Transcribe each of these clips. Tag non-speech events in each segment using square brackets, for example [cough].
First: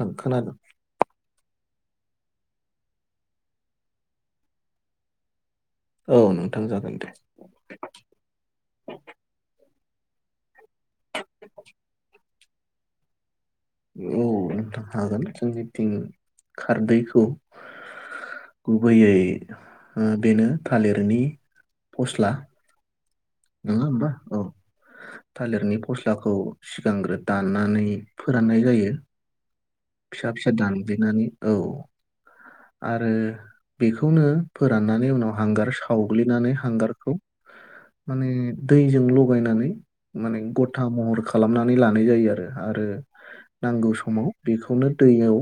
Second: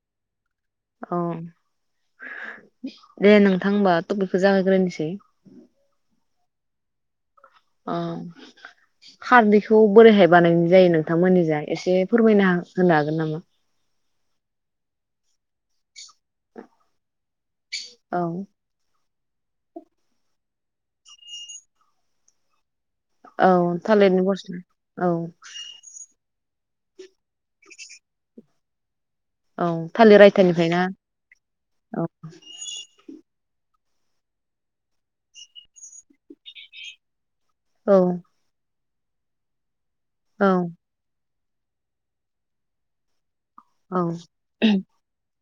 दा खोनादों। औ दे नोंथां होमबा ट'पिक खौ जागायग्रोनिसै। औ नोंथां जागोन दे। अ खारदैखौ बोरैहाय बानायनाय जायो नोंथांमोननि जा एसे फोरमायना होनो हागोन नामा? औ नोंथां हागोन जोंनिथिं खारदैखौ औ गुबैयै ओ बेनो थालिरनि फस्ला। औ नङा होमबा थालिरनि औ फस्ला औ। थालिरनि फस्लाखौ सिगांग्रो दाननानै फोराननाय जायो औ थालिर फिसा फिसा आयथानिफ्राय ना दानग्लिनानै औ औ। आरो बेखौनो फोराननानै उनाव हांगार सावग्लिनानै हांगारखौ औ माने दैजों लगायनानै माने औ गथा महर खा लामनानै लानाय जायो आरो आरो नांगौ औ समाव बेखौनो दैयाव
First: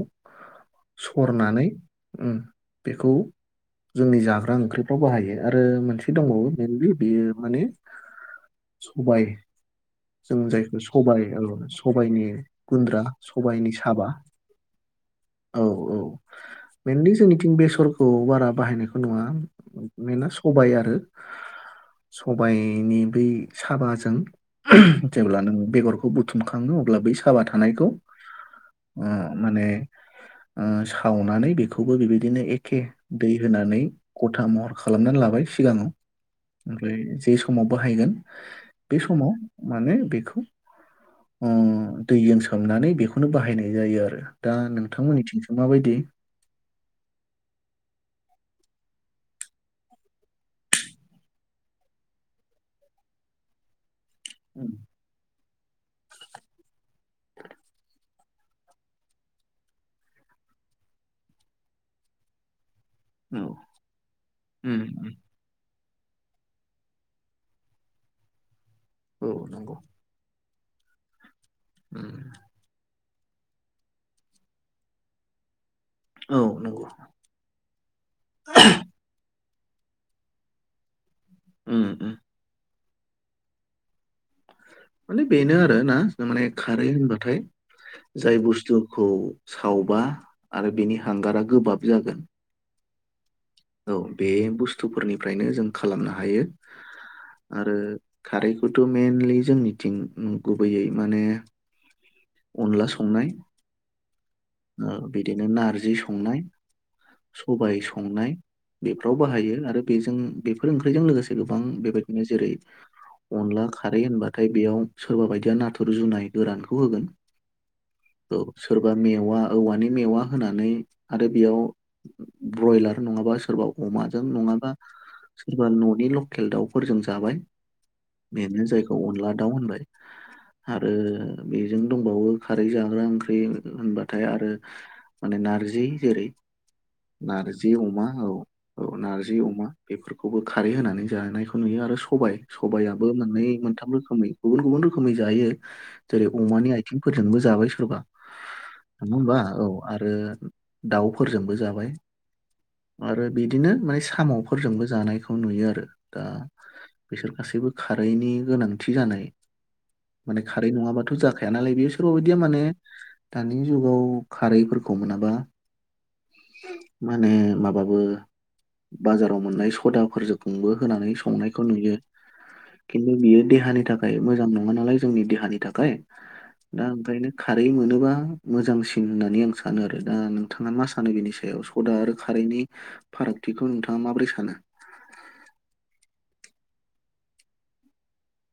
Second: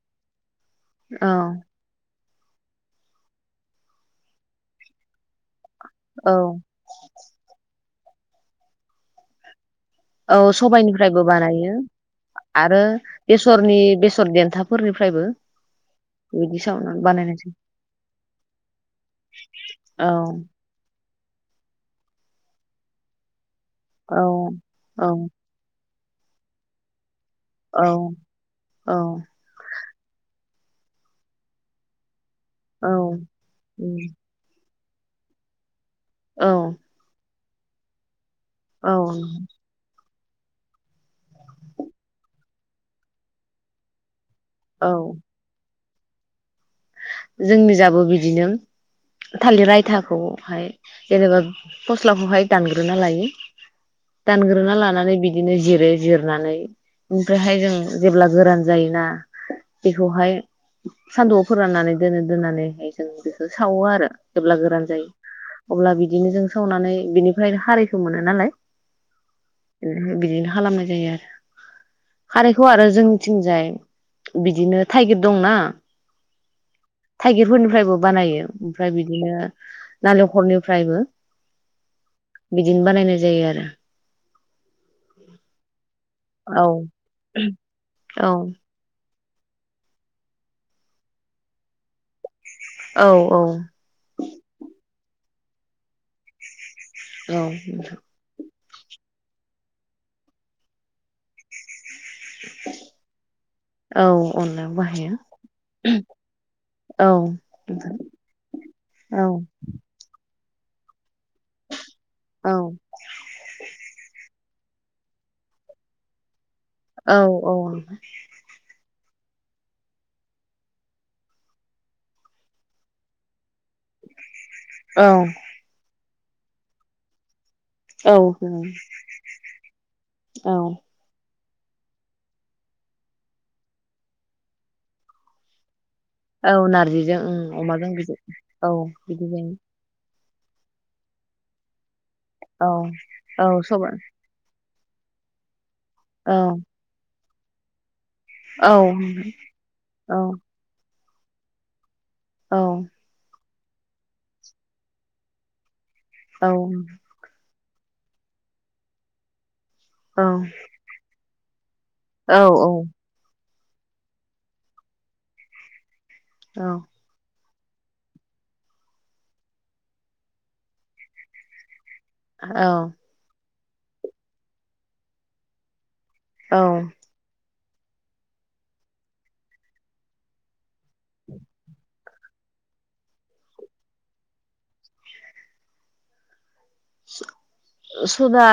औ सरनानै ओम बेखौ जोंनि जाग्रा ओंख्रिफ्राव बाहायो। आरो मोनसे औ दंबावो मेइनलि बियो माने सबाय औ जों जायखौ सबाय सबायाइनिफ्रायबो औ बानायो सबायनि आरो गुन्द्रा सबायनि बेसरनि साबा बेसर देन्थाफोरनिफ्रायबो बिदि सावना लि जोंनिथिं बेसरखौ बारा बाहायनायखौ नुवा औ मेना सबाय आरो सबायनि बै साबाजों औ औ जेब्ला नों बेगरखौ बुथुमखाङो अब्ला बै साबा औ थानायखौ औ ओ माने ओ सावनानै बे खौबो बेबाय दिनो एखे औ दै होनानै ग'था महर खालामनानै लाबाय सिगाङाव औ ओमफ्राय जे स माव बाहायगोन बे औ समाव माने बेखौ ओं दैजों सोमनानै बेखौनो बाहायनाय जायो आरो दा औ नोंथांमोननिथिंसो मा बायदि? जोंनि जाबो बिदिनो थालिर आयथाखौहाय जेनेबा फस्लाखौहाय दानग्रोना लायो। उम, दानग्रोना लानानै बि दिनो जिरो जिरनानै ओमफ्रायहाय जों जेब्ला गोरान जायोना बेखौहाय सानदौआव फो फोराननानै दोनो दोननानैहाय जों औ बेखो सावोआरो जेब्ला उम गोरान जायो। उम, अब्ला बिदिनोजों सावनानै बिनिफ्रायनो खारैखो मोनोनालाय। औ नंगौ [unintelligible] खालामनाय जायो आरो। उम, खारैखौ आरो जों थिंजाय बिदिनो थाइगिरदंना औ नंगौ थाइगिरफोरनिफ्रायबो बानायो ओमफ्राय बिदिनो। नालेखर निफ्रायबो उम उम। बिदिनो बानायनाय जायो आरो माने बेनो आरो ना नामाने खारै औ होनबाथाय औ जाय बुसथुखौ सावबा आरो बेनि हांगारा गोबाब जागोन। औ औ बे बुसथुफोरनि फ्रायनोजों खालामनो हायो। औ आरो खारैय खौथ मइेनलि जोंनिथिं गुबैयै माने अनला संनाय औ अनलायाव ओह बाहायो बिदिनो नारजि संनाय औ सबाय संनाय बेफ्राव औ बाहायो आरो बेजों बेफोर ओंख्रौजों लोगोसे गोबां बेबाय दिनो औ जेरै अनला खारै होनबा नाथाय बेयाव सोरबा बायदिया नाथुर जुनाय गोरानखौ औ औ। बा मेवा औवानि मेवा होनानै आरो बेयाव ब्रयलार नङाबा सोरबा अमाजों नङा बा औ सोरबा न नि ल खेल दाउफोरजों जाबाय। औ बेनो जायखौ अनला दाउ होनबाय औ आरो बेजों दंबावो खारै जाग्रा ओंख्रि हो होनबा थाय आरो माने नारजि जेरै औ नारजिजो ओं नारजि अमाजो अमा बिदि औ बिदि जायो। खौबो खारै होनानै जानायखौ नुयो आरो स सबाय सबायाबो मोननै औ औ मोनथाम सबाय रोखोमै गुबुन गुबुन रोख खोबैजायो। जेरै औ अमानि आइथिंफोर। जोंबो जाबाय सोरबा। औ नङा होमबा औ आरो औ दाउ। फोरजोंबो जाबाय। औ आरो। बिदिनो माने साम'फोरजोंबो जानायखौ नुयो आरो। दा औ बिसोर गासैबो। खारैनि गोनांथि जानाय। माने खारै नङाबाथ' जा। खायानालाय बेयो। सोरबा बायदिया माने दा। नि जुगाव खारैफोरखौ मोनाबा। माने। माबाबो बाजाराव मोननाय सदाफोरजोंबो होनानै संनायखौ नुयो। खिन्थु बियो। देहानि थाखाय मोजां नङा नालाय जोंनि देहानि थाखाय। दा ओंखायनो खा। खारै मोनोबा। मोजांसिन होननानै आं सानो आरो दा नोंथाङा मा सा। सानो बिनि सायाव सदा आरो। खारैनि फारागथिखौ नोंथाङा माब्रै सानो? सदा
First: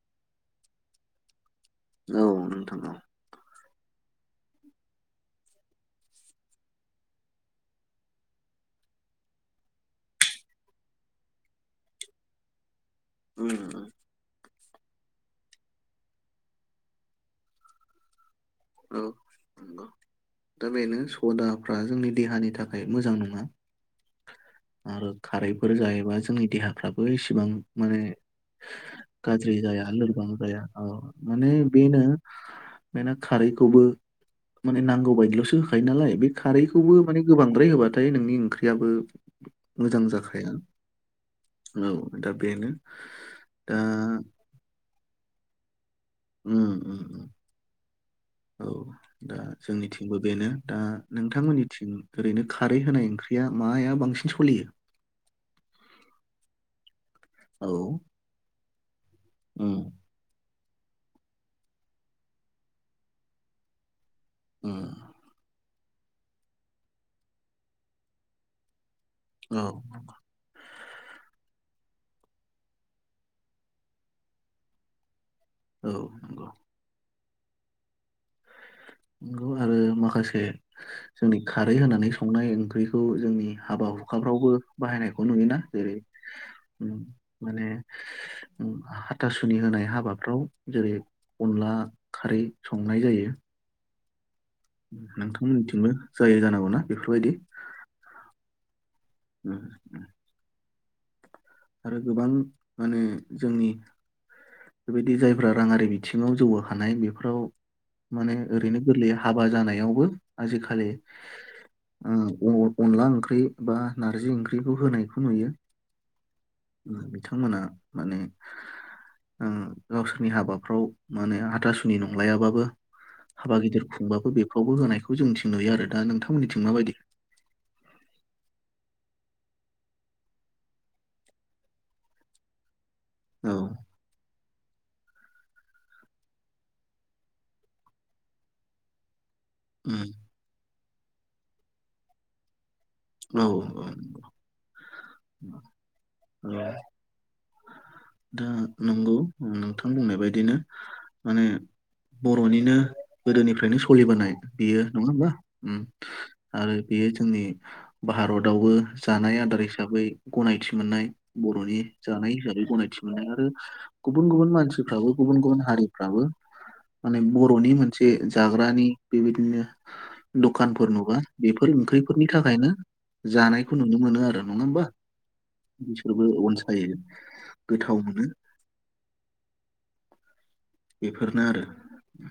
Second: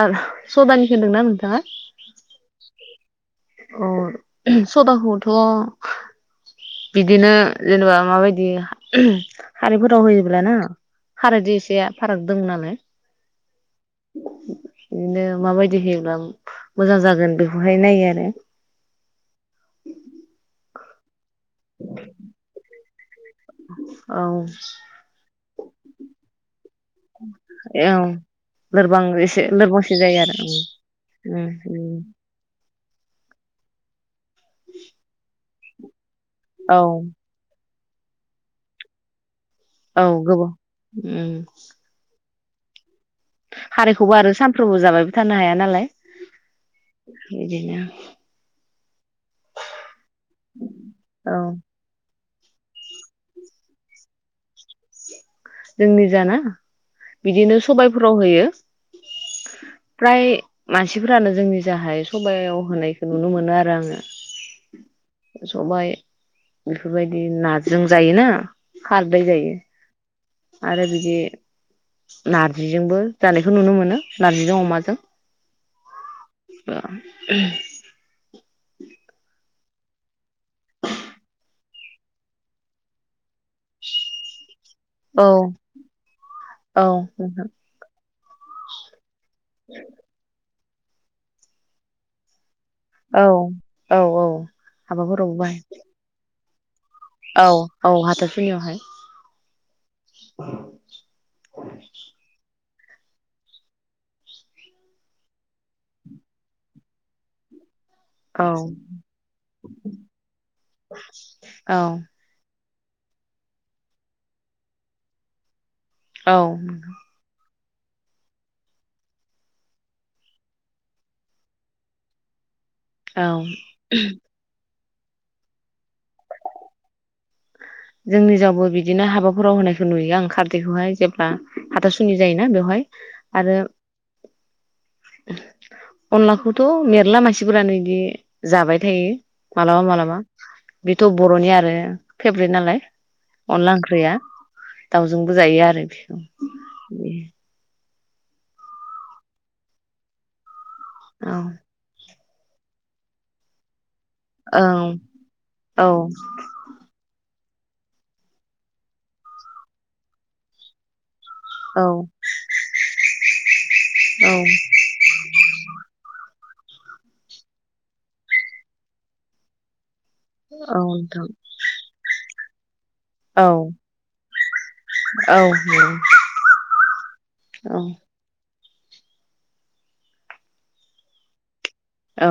सदानि होनदोंना नोंथाङा? औ नोंथां औ। अ सदाखौथ' बिदिनो जेनेबा माबायदि खारिफोराव होयोब्लाना खारादै एसे फाराग दङ नालाय। उम उम। बिदिनो माबायदि होयोब्ला मोजां जागोन बेखौहाय नायो आरो। औ नंगौ दा बेनो। सदाफ्रा जोंनि देहानि थाखाय मोजां नङा। औ आरो खारैफोर जायोबा जोंनि देहाफ्राबो एसेबां माने औ लोरबां एसे गाज्रि जाया लोरबांसिन जायो लोरबां आरो जाया औ उम माने उम बेनो। बेनो खारैखौबो। माने नांगौ बायदिल'सो। खानालाय बे औ खारैखौबो माने गोबांद्राय होबा थाय नोंनि ओंख्रियाबो मोजां औ गोबाव जाखाया ओम औ दा बेनो दा खारैखौबो आरो सानफ्रोमबो जाबायल थानो हाया नालाय उम बिदिनो औ दा जोंनिथिंबो बेनो दा औ नोंथांमोननिथिं ओरैनो खारै होनाय ओंख्रिया माया बांसिन सलियो जोंनि जाना बिदिनो औ सबायफोराव होयो। उम प्राय मानसिफोरानो जोंनि जाहाय सबायाव होनायखौ नुनो मोनो आरो आङो। उम सबाय बेफोरबायदि नाजों जायोना। खारदै जायो। औ आरो बिदि नारजिजोंबो जानायखौ नुनो मोनो नार्जिजों अमाजों औ नंगौ। [unintelligible] नंगौ आरो माखासे जोंनि खारै होनानै संनाय ओंख्रिखौ जोंनि हाबा हुखाफ्रावबो औ बाहायनायखौ नुयोना जेरै औ नोंथां माने [unintelligible] तासुनि होनाय हाबाफ्राव जेरै अनला खारै संनाय औ जायो। औ औ। हाबाफोरावबो बाहाय नोंथांमोननिथिंबो जायो जानांगौ ना बेफोरबायदि औ औ हाथारसुनियावहाय उम, उम। आरो गोबां माने जोंनि बेबायदि जायफ्रा राङारि बिथिङाव जौगाखानाय बेफोराव माने औ ओरैनो गोरलै हाबा जानायावबो आजिखालि औ अन अनला ओंख्रि बा नारजि ओंख्रिखौ होनायखौ नुयो। औ बिथांमोना माने आ गावसोरनि हाबाफ्राव माने हाथासुनि नंलायाबाबो औ हाबा गिदिर खुंबाबो बेफ्रावबो होनाय बेखौ जोंथिं नुयो आरो दा नोंथांमोननिथिं माबायदि? जोंनि जावबो बिदिनो हाबाफोराव होनायखौ नुयो आं खारदैखौहाय जेब्ला हाथासुनि जायोना बेवहाय। आरो औ अनलाखौथ' मेरला मानसिफोरानो बिदि जाबाय थायो। मालाबा उम, मालाबा बेथ' बर'नि आरो फे मोन नालाय औ अनला ओंख्रिया दाउजोंबो जायो आरो बेखौ। औ दा नंगौ नोंथां बुंनाय बायदिनो। औ माने बर'निनो गोदोनिफ्रायनो स लिबोनाय औ बियो नङा होमबा उम औ आरो बेयो जोंनि भारतावबो जानाय आदार हिसाबै गनायथि मोननाय। बर'नि औ जानाय हिसाबै गनायथि मोनाय आरो गुबुन औ गुबुन मानसिफ्राबो गुबुन गुबुन हारिफ्राबो माने बर'नि मोनसे जाग्रानि बेबायदिनो औ दखानफोर नुबा नोंथां बेफोर ओंख्रिफोरनि थाखायनो औ जानायखौ नुनो मोनो आरो नङा होमबा औ बिसोरबो अनसायो औ गोथाव मोनो। बेफोरनो आरो औ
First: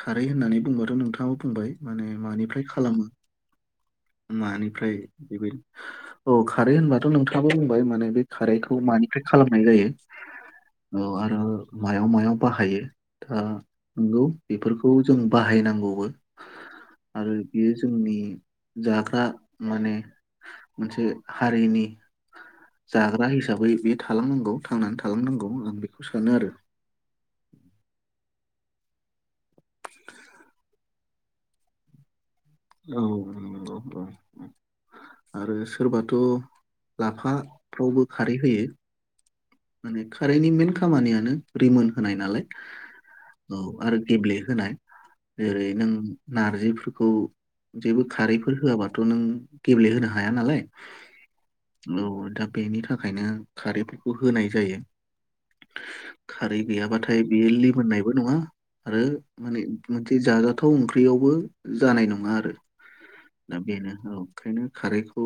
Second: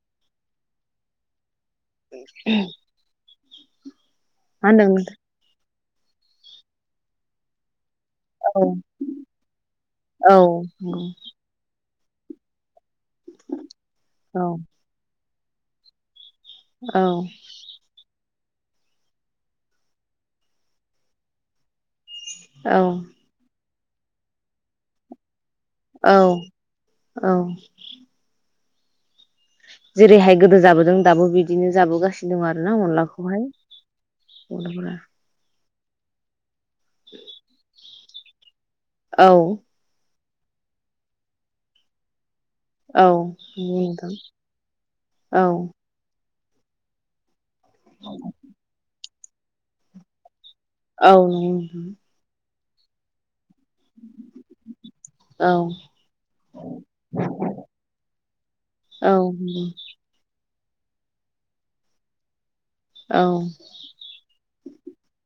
खारै होननानै बुंबाथ' नोंथाङाबो बुंबाय। माने मानिफ्राय खालामो। मा होनदों मानिफ्राय बेबा औ खारै होनबाथ' नोंथाङाबो बुंबाय माने बे नोंथां? खारैखौ मानिफ्राय खालामनाय जायो औ औ आरो मायाव मायाव बाहायो दा नंगौ औ बेफोरखौ जों बाहायनांगौबो आरो बियो जोंनि जाग्रा माने मोनसे हारिनि औ जाग्रा हिसाबै बे थालांनांगौ थांनानै थालांनांगौ। आं बेखौ औ सानो आरो औ जेरैहाय गोदो जाबोदों दाबो बिदिनो जाबोगासिनो। फिदों आरोना औ अनलाखौहाय नंगौ औ अनलाफ [unintelligible] आरो सोरबाथ' लाफाफ्रावबो। खारै होयो। औ माने खारैनि मेन खामानियानो रिमोन होनाय नालाय। औ नंगौ आरो नोंथां गेब्लेहोनाय औ जेरै नों नारजिफोरखौ जेबो खारैफोर होआबाथ थ' नों गेब्लेहोनो हाया नालाय। औ नंगौ नोथां औ दा बेनि थाखायनो खारैफोखौ होनाय जायो खारै गैयाबाथाय बेयो लिमोननायबो नङा आरो औ माने औ मोनसे जा फाथाव ओंख्रियावबो जानाय नङा आरो [unintelligible] दा बेनो औ ओंखायनो खारैखौ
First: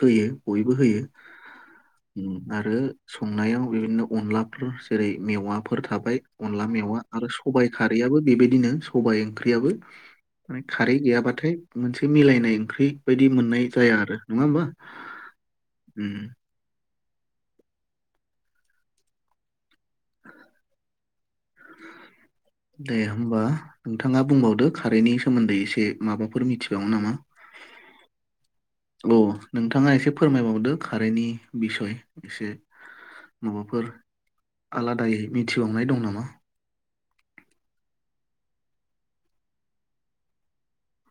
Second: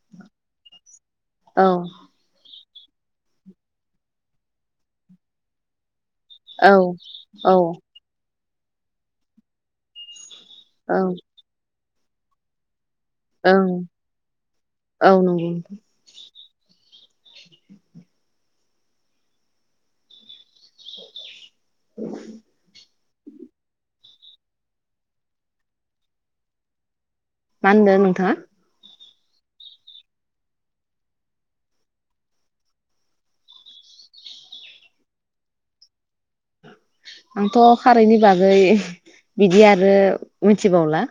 होयो बयबो होयो। औ आरो संनायाव बिदिनो अनलाफोर जेरै मेवाफोर थाबाय। अनला मेवा आरो औ सबायाइ खारैयाबो बेबायदिनो सबायाइ ओंख्रियाबो माने खारै औ गैयाबाथाय मोनसे मिलायनाय ओंख्रि। बायदि मोननाय ओं जाया आरो नङा होमबा औ नंगौ ओम [inaudible] [inaudible] [inaudible] दे होमबा नोंथाङा बुंबावदो खारैनि सोमोन्दै एसे माबाफोर मिथिबावोन नामा? मा होनदों नोंथाङा? औ नोंथाङा एसे फोरमायबावदो खारैनि बिसय एसे माबाफोर आलादायै मिथिबावनाय दं नामा? आंथ' खारैनि बागै बिदि आरो मिथिबावला।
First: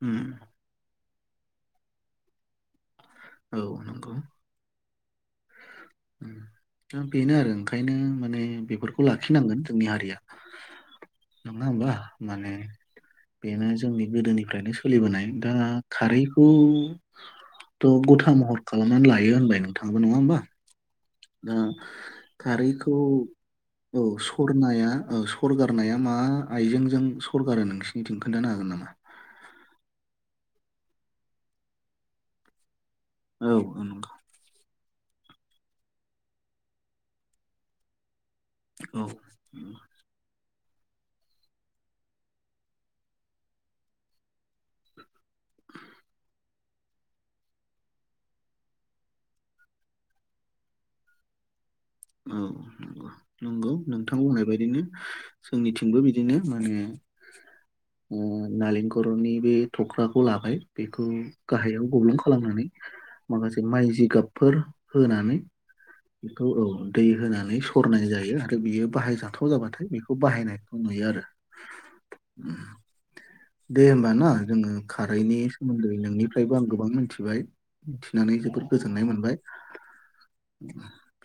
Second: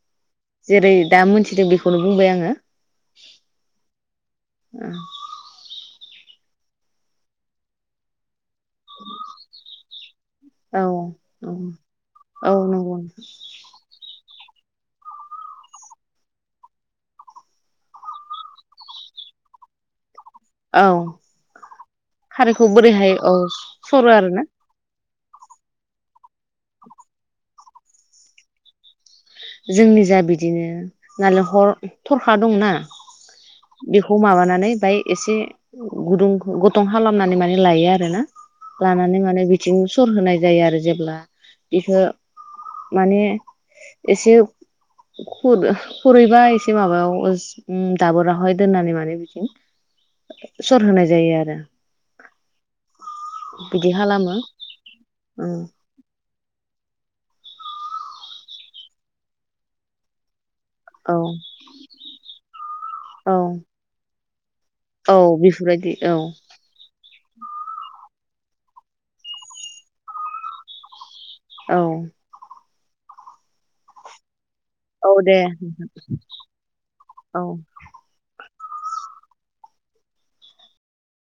ह [inaudible] जेरै दा मोनथिदों बेखौनो बुंबाय आङो। औ नंगौ। [inaudible] दा बेनो आरो ओंखायनो माने बेफोरखौ लाखिनांगोन जोंनि हारिया औ औ नङा होमबा माने औ नंगौ बेनो जोंनि गोदोनि ओमफ्रायन सोलिबोनाय दा खारैखौथ' गथा महर खालामनानै लायो होनबाय नोंथाङबो नङा होमबा? औ ओ खारैखौ बोरैहाय औ औ सरो आरोना सरनाया ओ सरगारनाया मा आइजेंजों सरगारो नोंसिनिथि खोन्थानो हागोन नामा? जोंनि जा बिदिनो नालाय हर थरखा दंना औ औ नंगौ बेखौ माबानानै बाय एसे गुदुं गुथुं खालामनानै माने लायो आरो ना औ लानानै माने बिथिं सर होनाय जायो आरो जेब्ला बिखो माने एसे खुर खुरैबा एसे माबायाव ओ दाबोरावाहाय दोननानै माने बिदिं सर होनाय जायो आरो। औ नंगौ नंगौ बिदि नोंथां खालामो होननाय बायदिनो औ जोंनिथिंबो बिद बिदिनो माने ओ नालेंखरनि बे थख्राखौ लाबाय बेखौ औ गाहायाव गब्लं खालामनानै औ माखासे माइ जिगाब फोर औ होनानै बेफोरबायदि औ बेखौ औ दै होनानै सरनाय जायो आरो बियो बाहायजाथाव जाबाथाय बेखौ बाहायनायखौ नुयो आरो औ। दे होमबा ना जोङो औ खारैनि दे सोमोन्दै नोंनिफ्रायबो आं गोबां मिथिबाय औ मिथिनानै जोबोर गोजोननाय मोनबाय। [inaudible]